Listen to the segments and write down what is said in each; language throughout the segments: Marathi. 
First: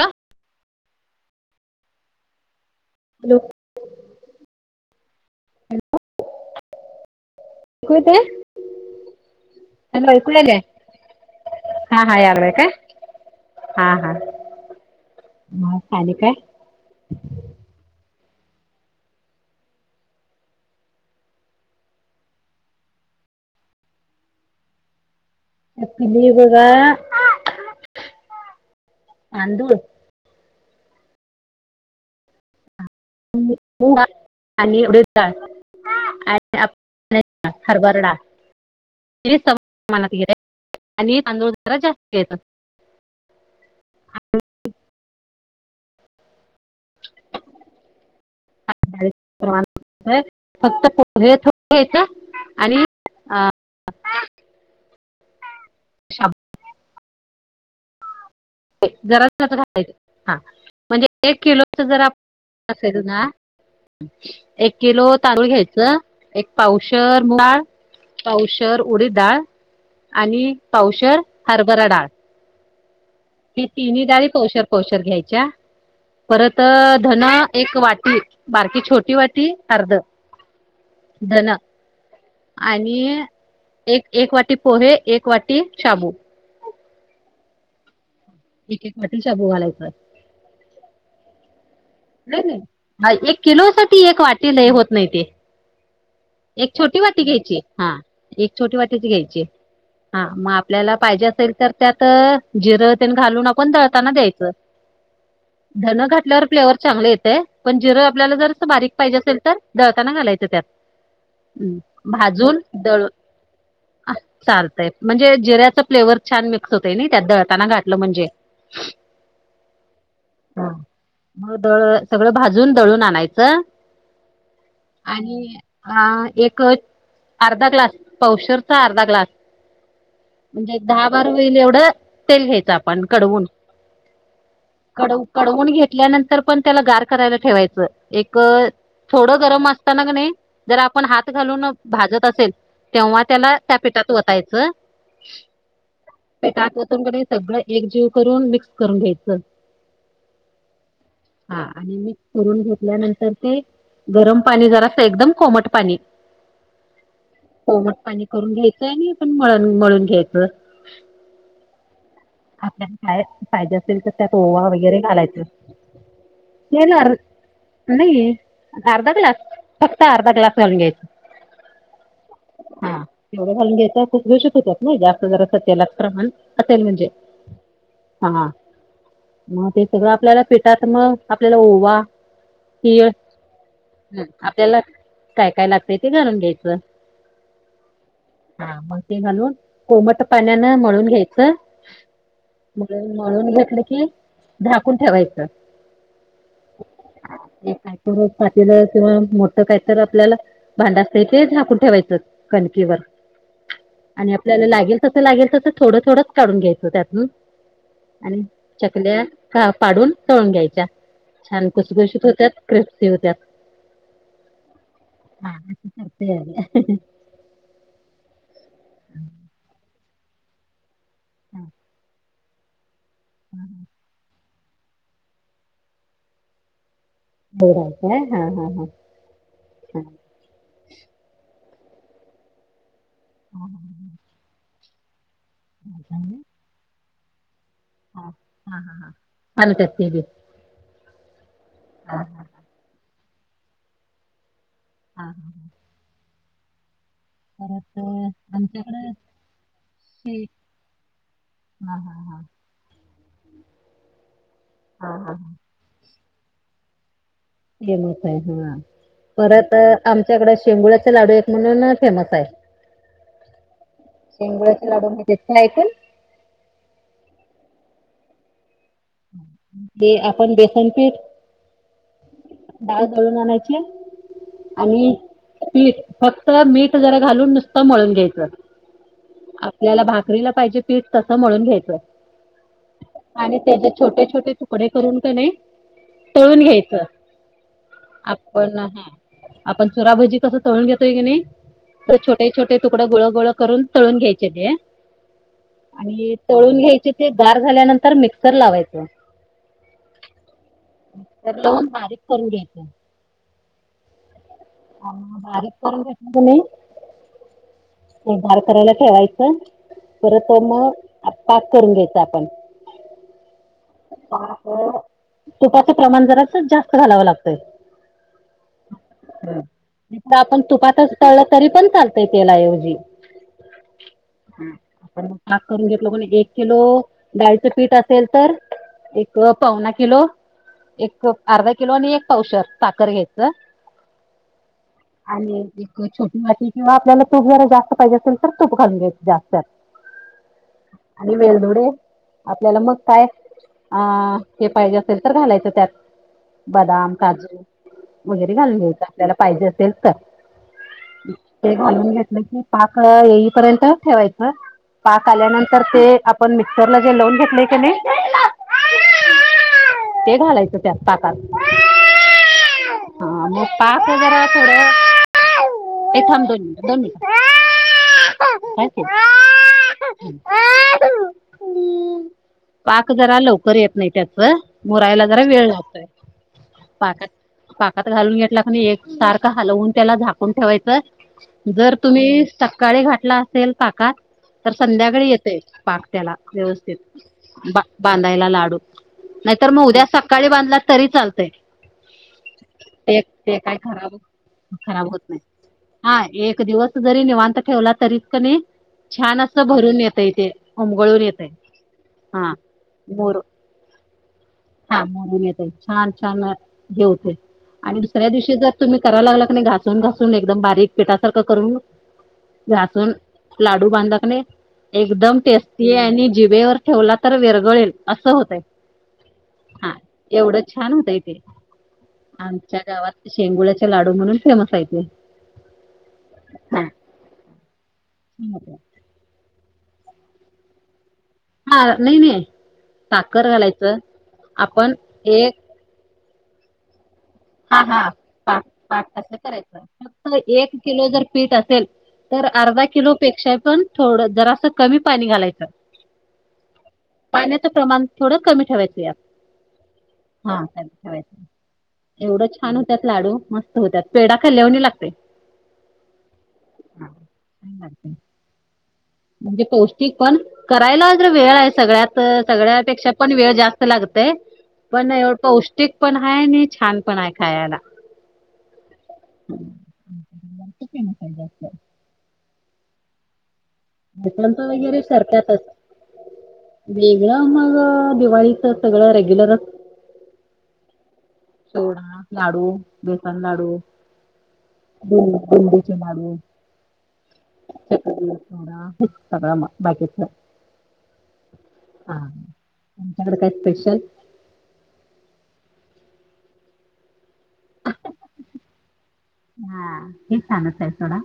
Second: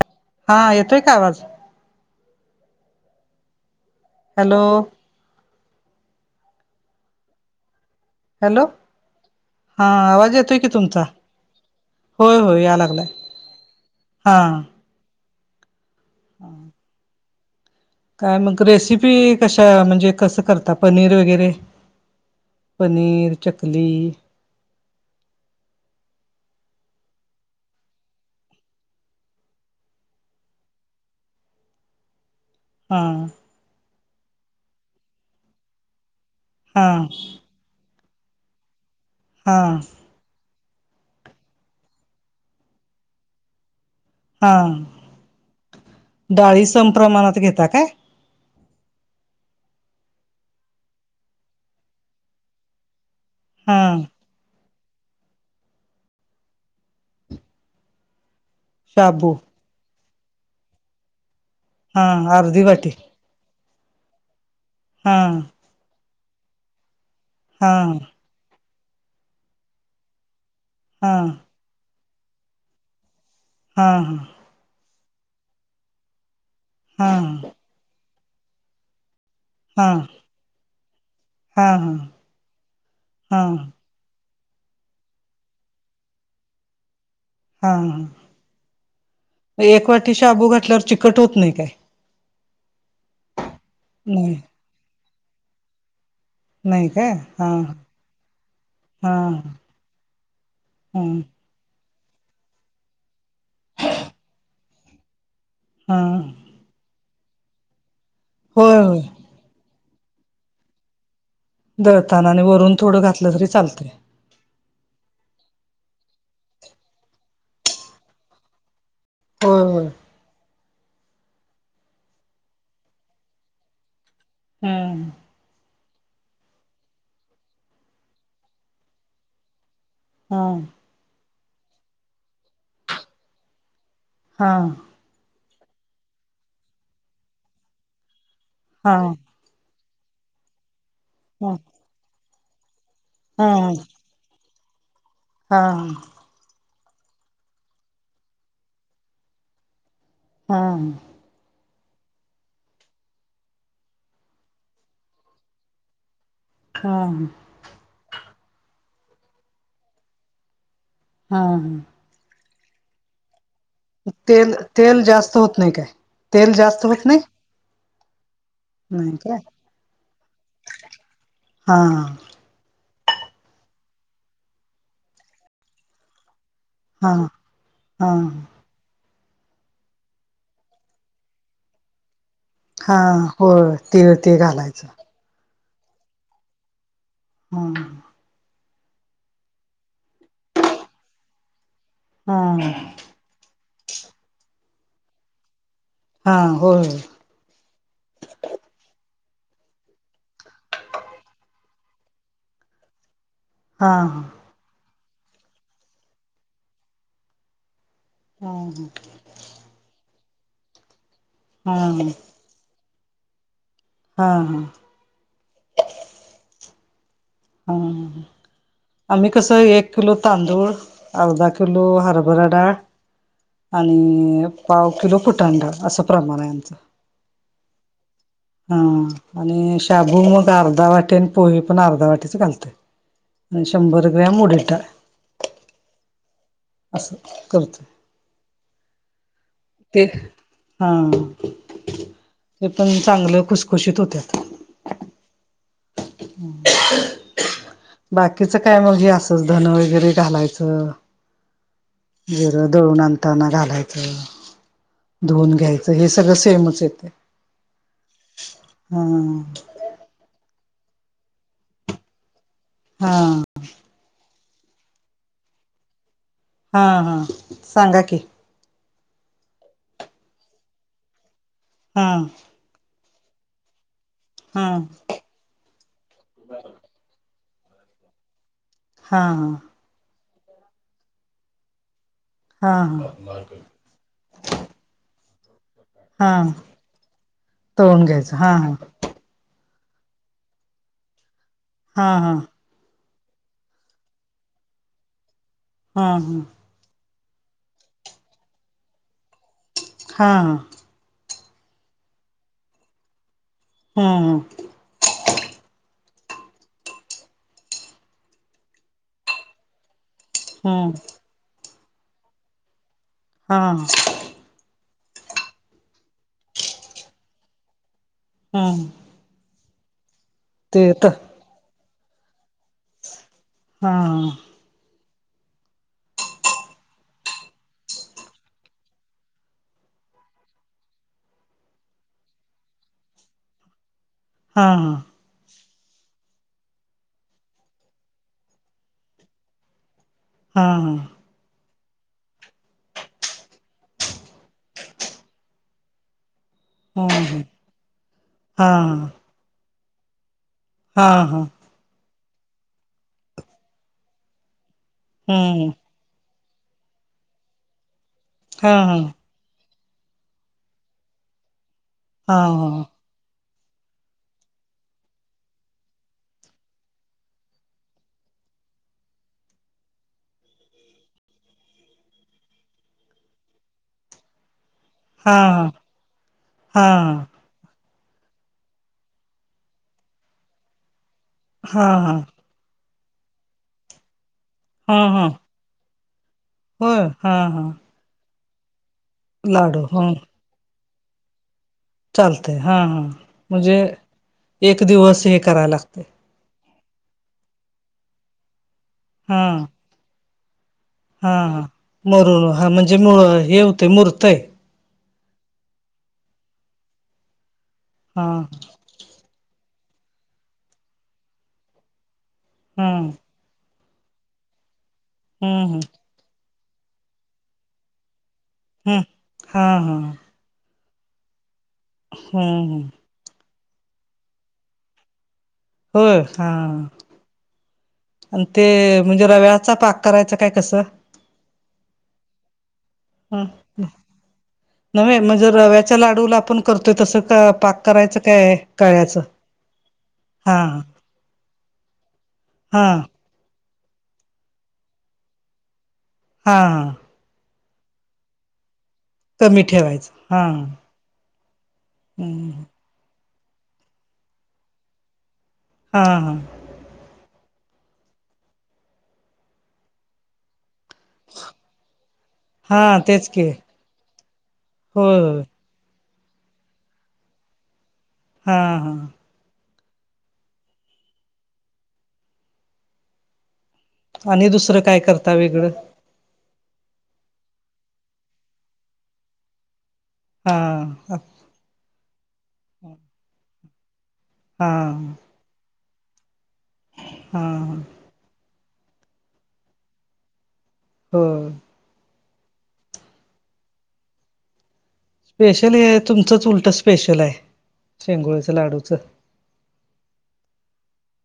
हल हा येतोय का आवाज हॅलो हॅलो हॅलो कुत हॅलो हा आवाज येतोय यायलय कि तुमचा हा हा होय यायलाय हो काय या लागलाय हा हा ह चाले काय काय मग रेसिपी कशा म्हणजे कसं करता पनीर वगैरे पनीर चकली पिली ब का आंदूळ हम आणि उढ हा हरबरडा ति हा समानात गिरे आणि तांदूळ जरा जास्त येतात. हा डाळी समप्रमाणात घेता काय‌. फक्त [unintelligible] [inaudible] आणि हम शाबू जरा शाबू [inaudible] घालायच हा म्हणजे एक किलोच हा जरा अर्धी वाटी [inaudible] ना एक किलो हा तांदूळ घ्यायचं एक पावशर डाळ हा पावशर उडीद डाळ आणि हा पावशर हरभरा डाळ. ती हा तिन्ही हा डाळी पौशर पौशर घ्यायच्या परत हा धन एक वाटी. बारकी छोटी वाटी हा अर्ध धन हा हा आणि एक एक वाटी पोहे एक वाटी शाबू. हा एक एक वाटी शाबू घालायचा. बू घातल्यावर चिकट होत नाही काय एक किलो साठी एक नाही वाटी लय हे होत नाही ते. एक नाही छोटी काय वाटी घ्यायची हा एक छोटी वाटीच हा घ्यायची. हा मग आपल्याला हा पाहिजे असेल तर त्यात जिरं येन घालून आपण दळताना द्यायचं हा धन घातल्यावर फ्लेवर चांगले येते पण जिरं आपल्याला जर होय बारीक होय पाहिजे असेल तर दळताना घालायचं त्यात. हम् दळताना आणि भाजून वरून थोडं दळ घातलं तरी चालतंय चालतंय म्हणजे जिऱ्याच फ्लेवर छान मिक्स होतय ना त्यात दळताना घाठलं म्हणजे. हो हो हा मग दळ सगळं भाजून दळून आणायचं. हम्म आणि अ एक अर्धा ग्लास पवशरचा अर्धा ग्लास हा म्हणजे दहा बारा होईल एवढं तेल घ्यायचं आपण कडवून. हां कड कडवून घेतल्यानंतर पण त्याला गार करायला ठेवायचं एक हा थोड गरम असताना जर आपण हात हा घालून भाजत असेल तेव्हा हा त्याला त्या पिठात ओतायचं हा पिटात वतूनकडे सगळं एकजीव करून मिक्स करून घ्यायचं. हा हा आणि मी करून घेतल्यानंतर ते गरम पाणी जरा असं एकदम कोमट पाणी हा कोमट पाणी करून घ्यायचं आणि आपण मळ मळून घ्यायचं. हा हा आपल्याला काय पाहिजे असेल तर त्यात तेल ओवा वगैरे तेल जास्त घालायचं. होत नाही काय तेल [inaudible] जास्त होत नाही अर्धा नाही ग्लास काय फक्त अर्धा ग्लास घालून घ्यायचा. हा हा तेवढं घालून घ्यायचा खूसखूषीत होतात ना जास्त जरा अस तेलाच प्रमाण असेल म्हणजे हा हा मग ते सगळं आपल्याला पिठात मग आपल्याला ओवा हा तीळ हो ते ते आपल्याला घालायचं. काय काय लागतय ते घालून घ्यायचं. हम हा मग ते घालून कोमट पाण्यान म्हळून घ्यायचं. हा मग मळून घेतलं की झाकून ठेवायचं. हा हो. काय तर पातलं किंवा मोठं काय तर आपल्याला. भांडा असत ते झाकून ठेवायचं कणकीवर. हा हा. आपल्याला लागेल तसं लागेल तसं थोडं थोडं काून घ्यायचं त्यातून. आणि हा चकल्या पाडून टळून घ्यायच्या छान हा खुसखुशीत होत्याात. क्रिस्पी होतात. हा हा. [unintelligible] ह आम्ही कस एक किलो तांदूळ अर्धा किलो हर. हरबरा डाळ आणि पाव किलो फुटाणा डाळ असं प्रमाण आहे आचं. [unintelligible] आणि हां शाबू मग अर्धा वाटे आणि पोहे पण अर्धा वाटेच घालतय शंभर ग्रॅम उडीद डाळ. [inaudible] अससं करत ह हा हा हा ते हा हां ते पण. चांगलं खुसखुशीत होत्यात. हा हा. ह्. अ, बाकीच काय म्हणजे आमच्याकडे असच धन वगैरे शे घालायचं. हां हां हां जिरं दळून आणंतना घालायचं. हां हां हां धुन घ्यायचं हे सगळं सेमच येते. फेमस आहे हा परत आमच्याकडे शेंगोळचे लाडू एक म्हणून फेमस आहे. हा. शेंगोळ्याचे लाडू माहितीत ऐकून? हा हा सांगा की. ते आपण बेसन पीठ. हा. डाळ घालून आणायची हा आणि मीठ फक्त मीठ जरा घालून नुसतं मळून घ्यायचं. हां हां. आपला भाकरीला पाहिजे पीठ तस म्हणून घ्यायचय हा हा आणि छोटे छोटे तुकडे करून का नाही. हा तळून घ्यायचं तळून घ्यायचं हा आपण ह. आपण चुराभजी कस तळून घेतोय की नाही हा हा छोटे छोटे. तुकड गोळ गोळ करून तळून घ्यायचे ते हा आणि तळून घ्याय. ते गार झाल्यानंतर मिक्सर लावायचं. हा. तर तीन बारीक करून घ्यायचं. हा हा. बारीक करून घेतलं की नाही गार करायला ठेवायचं परत त हा मग पाक करून घ्यायच आपण. हा तुपाच प्रमाण जरा जास्त घालावं लागतय. हम्म. आपण तर तुपातच तळलं तरी पण चालतय त्या ऐवजी. हा. ण पाक करून घेतलो क नाय एक किलो डाळीचं पीठ असेल तर एक पावना किलो एक अर्धा किलो आणि एक पावशर साखर घेतल. हा हा. आणि छोटी वाटी किंवा आपल्याला तूप जरा जास्त पाहिजे असेल तर तूप घाून घ्याच जास्त हा हा. आणि वेलधुडे आपल्याला मग काय? ह हे पाहिजे असेल तर घालायचं त्यात. हा हा बदाम काजू वगैरे हा घालून घेऊत आपल्याला पाहिजे असेल तर हा ते घालून घेतलं क पाक येईपर्यंत ठेवायचं पाक हम्म आल्यानंतर ते आपण मिक्सरला जे लवून घेतलेय की नाही. हा हा. ते घालायचं त्यात पाकात. हा ह. हा मग पाच हजार थोर एथम दोन दोन. आ पाक जरा लवकर येत नाही त्याच बरायला हा जरा वेळ हा लागतोय हा पाकात पाकात घालून घेतला क एक सारखं हलवून त्याला झाकून ठेवायचं. हा हा जर तुम्ही सकाकाळी घाठला असेल पाकात तर हा संध्याकाळी येते पाक ला व्यवस्थित होय हा हा बा बांधायला लाडू नाहीतर लाडू मग उद्या ह सकाळी बांधला तरी चालतंय चालतय हा हा ते ते काय म्हणजे खराब एक खराब होत दिवस हे नाही करायला लागते हा एक दिवस जरी निवांत ठेवला तरीच कणी छान हा असं भरून येत इथे हा मरून हा म्हणजे मळ मोर हे होतंय मूर्तय हा मून येत छान छान घेऊते आणि हा दुसऱ्या दिवशी जर तुम्ही करा लागला क नाही घासून घासून एकदम बारीक पेटासारखं करून हम्म घासून लाडू बांधकणे एकदम हम्म टेस्टी आणि जिबेवर ठेवला तर वेर जळेल असं होत आहे. हम्म हा हा. एवढं छान होतंय ते आमच्या हम्म गावात शेंगुळचे लाडू म्हणून फेमस आहेय ते. होय हा आणि ते म्हणजे रव्याचा पाक करायचं काय कसं? हा नाही नाही. ह साखर घालायचं आपण न् म्हणजे एक रव्याच्या लाडूला आपण करतोय तसं का? हा पाक हा करायचं काय पाक पाक कळ्याचं. कसं करायचं फक्त हा एक किलो जर पीठ असेल तर अर्धा हा हा किलो. पेक्षा पण थोडं जरा असं कमी पाणी घालायचं. हां. पाण्याचं प्रमाण थोडं कमी ठेवायचं या कमी ठेवायचं हा. एवढं छान होत्यात लाडू मस्त होत्यात पेढा खालवणी लागते. हा हा. हा. म्हणजे पौष्टिक पण करायला. वेळ आहे सगळ्यात हा सगळ्यापेक्षा तेच पण की वेळ जास्त लागत पण होय एवढं होय प क पण आहे आणि छान पण आहे खायला. हां हा. खू फेमस आहे असत आणि तर दुसरं काय वगैरे करता कररतातच. वेगळं वेगळं मग दिवाळीच सगळं रेग्युलरच हा सोवडा लाडू, बेसन लाडू, हा भ भिंडीचे लाडू हा सगळ मग बाकीच हो हा आमच्याकडे काय स्पेशल. स्पेशल हे तुमचंच उलट स्पेशल आहे. शेंगोळच लाडूच हा हे छानच आहे सोडा.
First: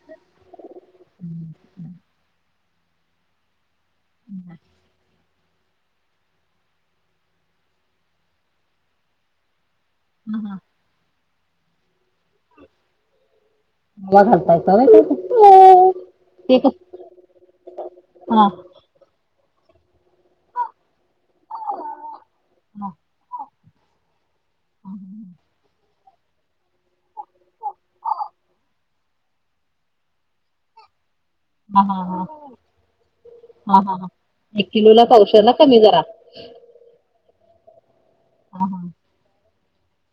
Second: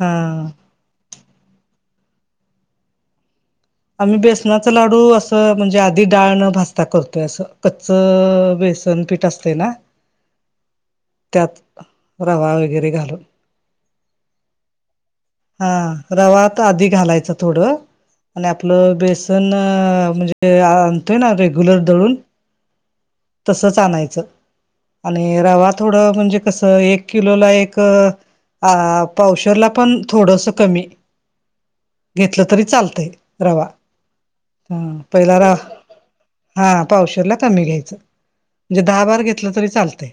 हा आम्ही बेसनाच लाडू अस म्हणजे आधी डाळ ण भजता करतोय अस. कच्च बेसन पीठ असते ना. ह हा त्यात रवा वगैरे घालून. रवा घालतायसा व्हय हा त्यात? रवा ते त कस आधी घालायच थोड. आणि हा आपलं बेसन म्हणजे आणतोय ना रेग्युलर दळून हा तसच आणायच. आणि रवा थोडं म्हणजे कस एक किलोला एक हा पावशेरला पण थोडस कमी. हा हा हा घेतलं तरी चालतय. रवा हा हा हा एक हम्म किलोला पहिला पावशेर रा ना कमी जरा हा पावशला कमी घ्यायचं. हा म्हणजे दहा बारा घेतल तरी चालतय.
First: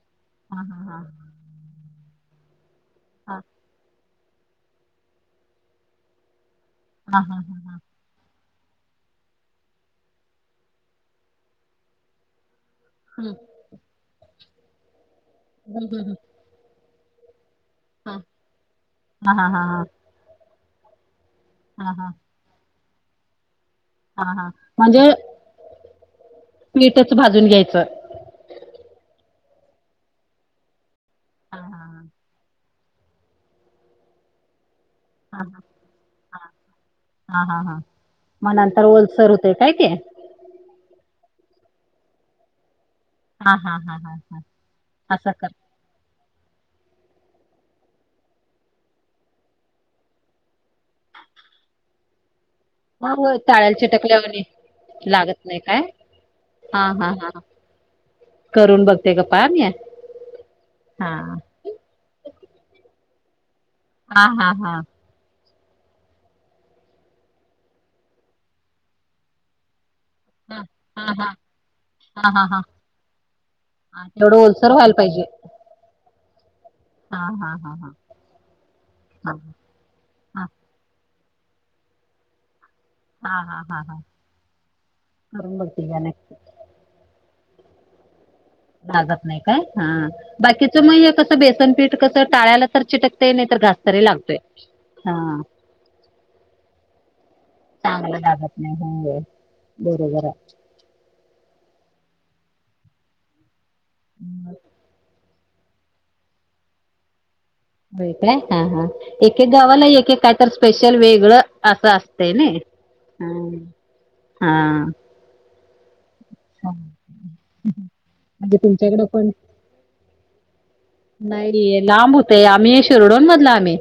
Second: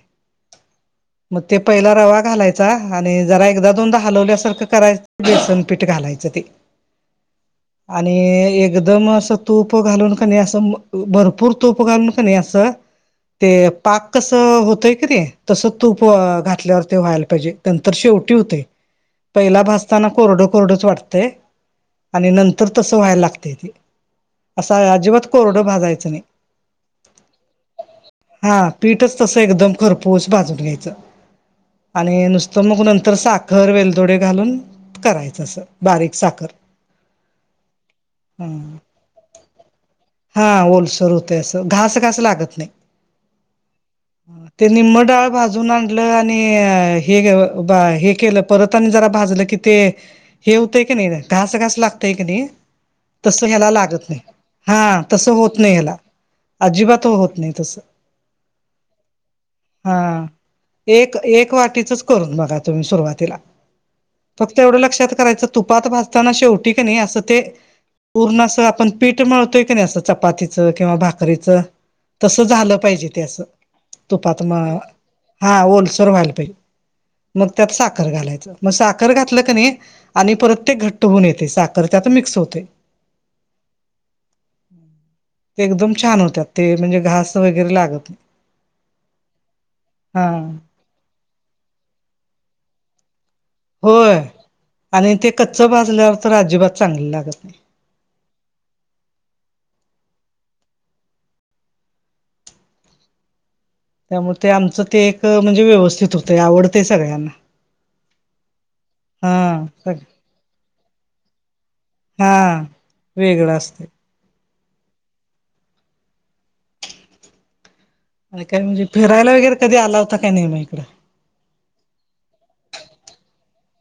हा हा हा मग ते पहिला रवा घालायचा. आणि हा जरा एकदा दोनदा हालवल्यासारख करायच बेसनपीठ घालायच ते. हा हा हा हा आणि एकदम असं तूप घालून क नाही असं भरपूर तुप घालून क नाही असं हम्म ते पाक कस होतय कि ते तसं हम्म तूप हम्म हम्म. घातल्यावर ते व्हायला पाहिजे. नंतर शेवटी होतय. हा हा पहिला हा हा भाजताना कोरड कोरडच वाटतय. हा हा नंतर तस व्हायला लागतय ते. हा हा. असा म्हणजे अजिबात कोरड भाजायच नाही. पीठच भाजून घ्यायचं हा पीठच तस एकदम खरपूस भाजून घ्यायच. हा हा आणि नुस तर मग नंतर साखर वेलदोडे घालून करायच. हा अस बारीक साखर. हा हा हा मग हं नंतर ओलसर होतय काय ते. हा ओलसर होतय. असं घास घास लागत नाही. हा हा हा हा हा ते निम्म डाळ असं कर भाजून आण आणि हे हे केलं परत आणि जरा भाजलं की ते हे होतंय की नाही. घास घास लागतय की नाही मग होय, तस ह्याला चाळ्याला लागत नाही. चिटकल्यावानी हा तस लागत होत नाही काय ह्याला. हा अजिबात हा हा होत हा. नाही तस. करून बघते का पाहा म्या. हा एक हा एक वाटीचच करून बघा तुम्ही सुरवातला. हा हा फक्त एवढ हा लक्षात करायच तुपात भाासताना शेवटी क नाही असं ते उरणास आपण पीठ मिळतोय की नाही असं चपातीच हा किंवा हा हा भाकरीच. हा तस हा हा झाल पाहिजे ते अस तेवढं तुपात म ओलसर व्हायला पाहिजे हा ओलसर व्हायला पाहिजे. हा मग हा त्यात हा हा साखर घालायच. मग साखर हा घातल क नाही. आणि हा परत ते घट्ट होऊन येते. साखर त्यात मिक्स होते. हा हा हा हा करून ते बघते एकदम घ्या छान नक्की होत्यात ते म्हणजे घास वगैरे लागत नाही. भाजत नाही काय? हा बाकीच मग कसं बेसन पीठ कस टाळ्याला तर चिटकते. नाही तर घ होय आणि ते कच्च भाजल्यावर तर अजिबात चांगले लागत नाही. चांगलं लागत नाही हो बरोबर. त्यामुळे ते आमचं ते एक म्हणजे व्यवस्थित होतय आवडतंय सगळ्यांना बय हा हा एके गावाला हा एक काय तर स्पेशल वेगळं असं असत. हा तेने ह वेगळं असते हा. हा. आणि काय म्हणजे फिरायला वगैरे कधी आला होता काय नाहीे म इकं. नाहीे लांब होतय आम्ही शिरडोन मधला आम्ही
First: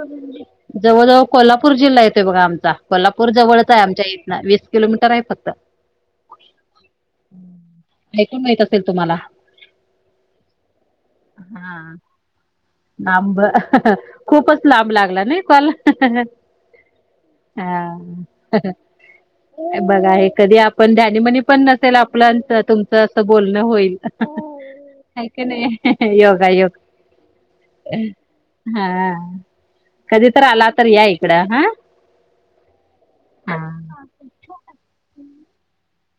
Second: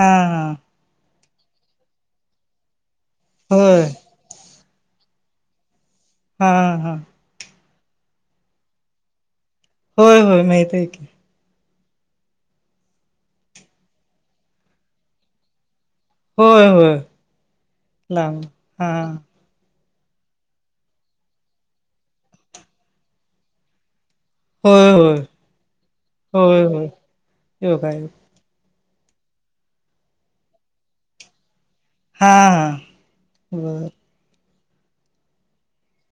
हा हा जवळ जवळ कोल्हापूर जिल्हा येतोय बघा आमचा कोल्हापूर जवळच आहे. होय आमच्या इथनं वीस किलोमीटर आहे फक्त. हा हा. ऐकून माहत असेल तुम्हाला. होय होय माहित आहे की. हा लांब खूपच लांब लागला ना कॉल. होय होय लांब हा. हा बघा आहे कधी आपण धनीमनी पण नसेल आपल्याच तुमचं असं बोलणं होईल. होय होय ऐकणे योगा होय योग. होय योगा योग हा कधी तर आला तर या इकडं हा. हा हा.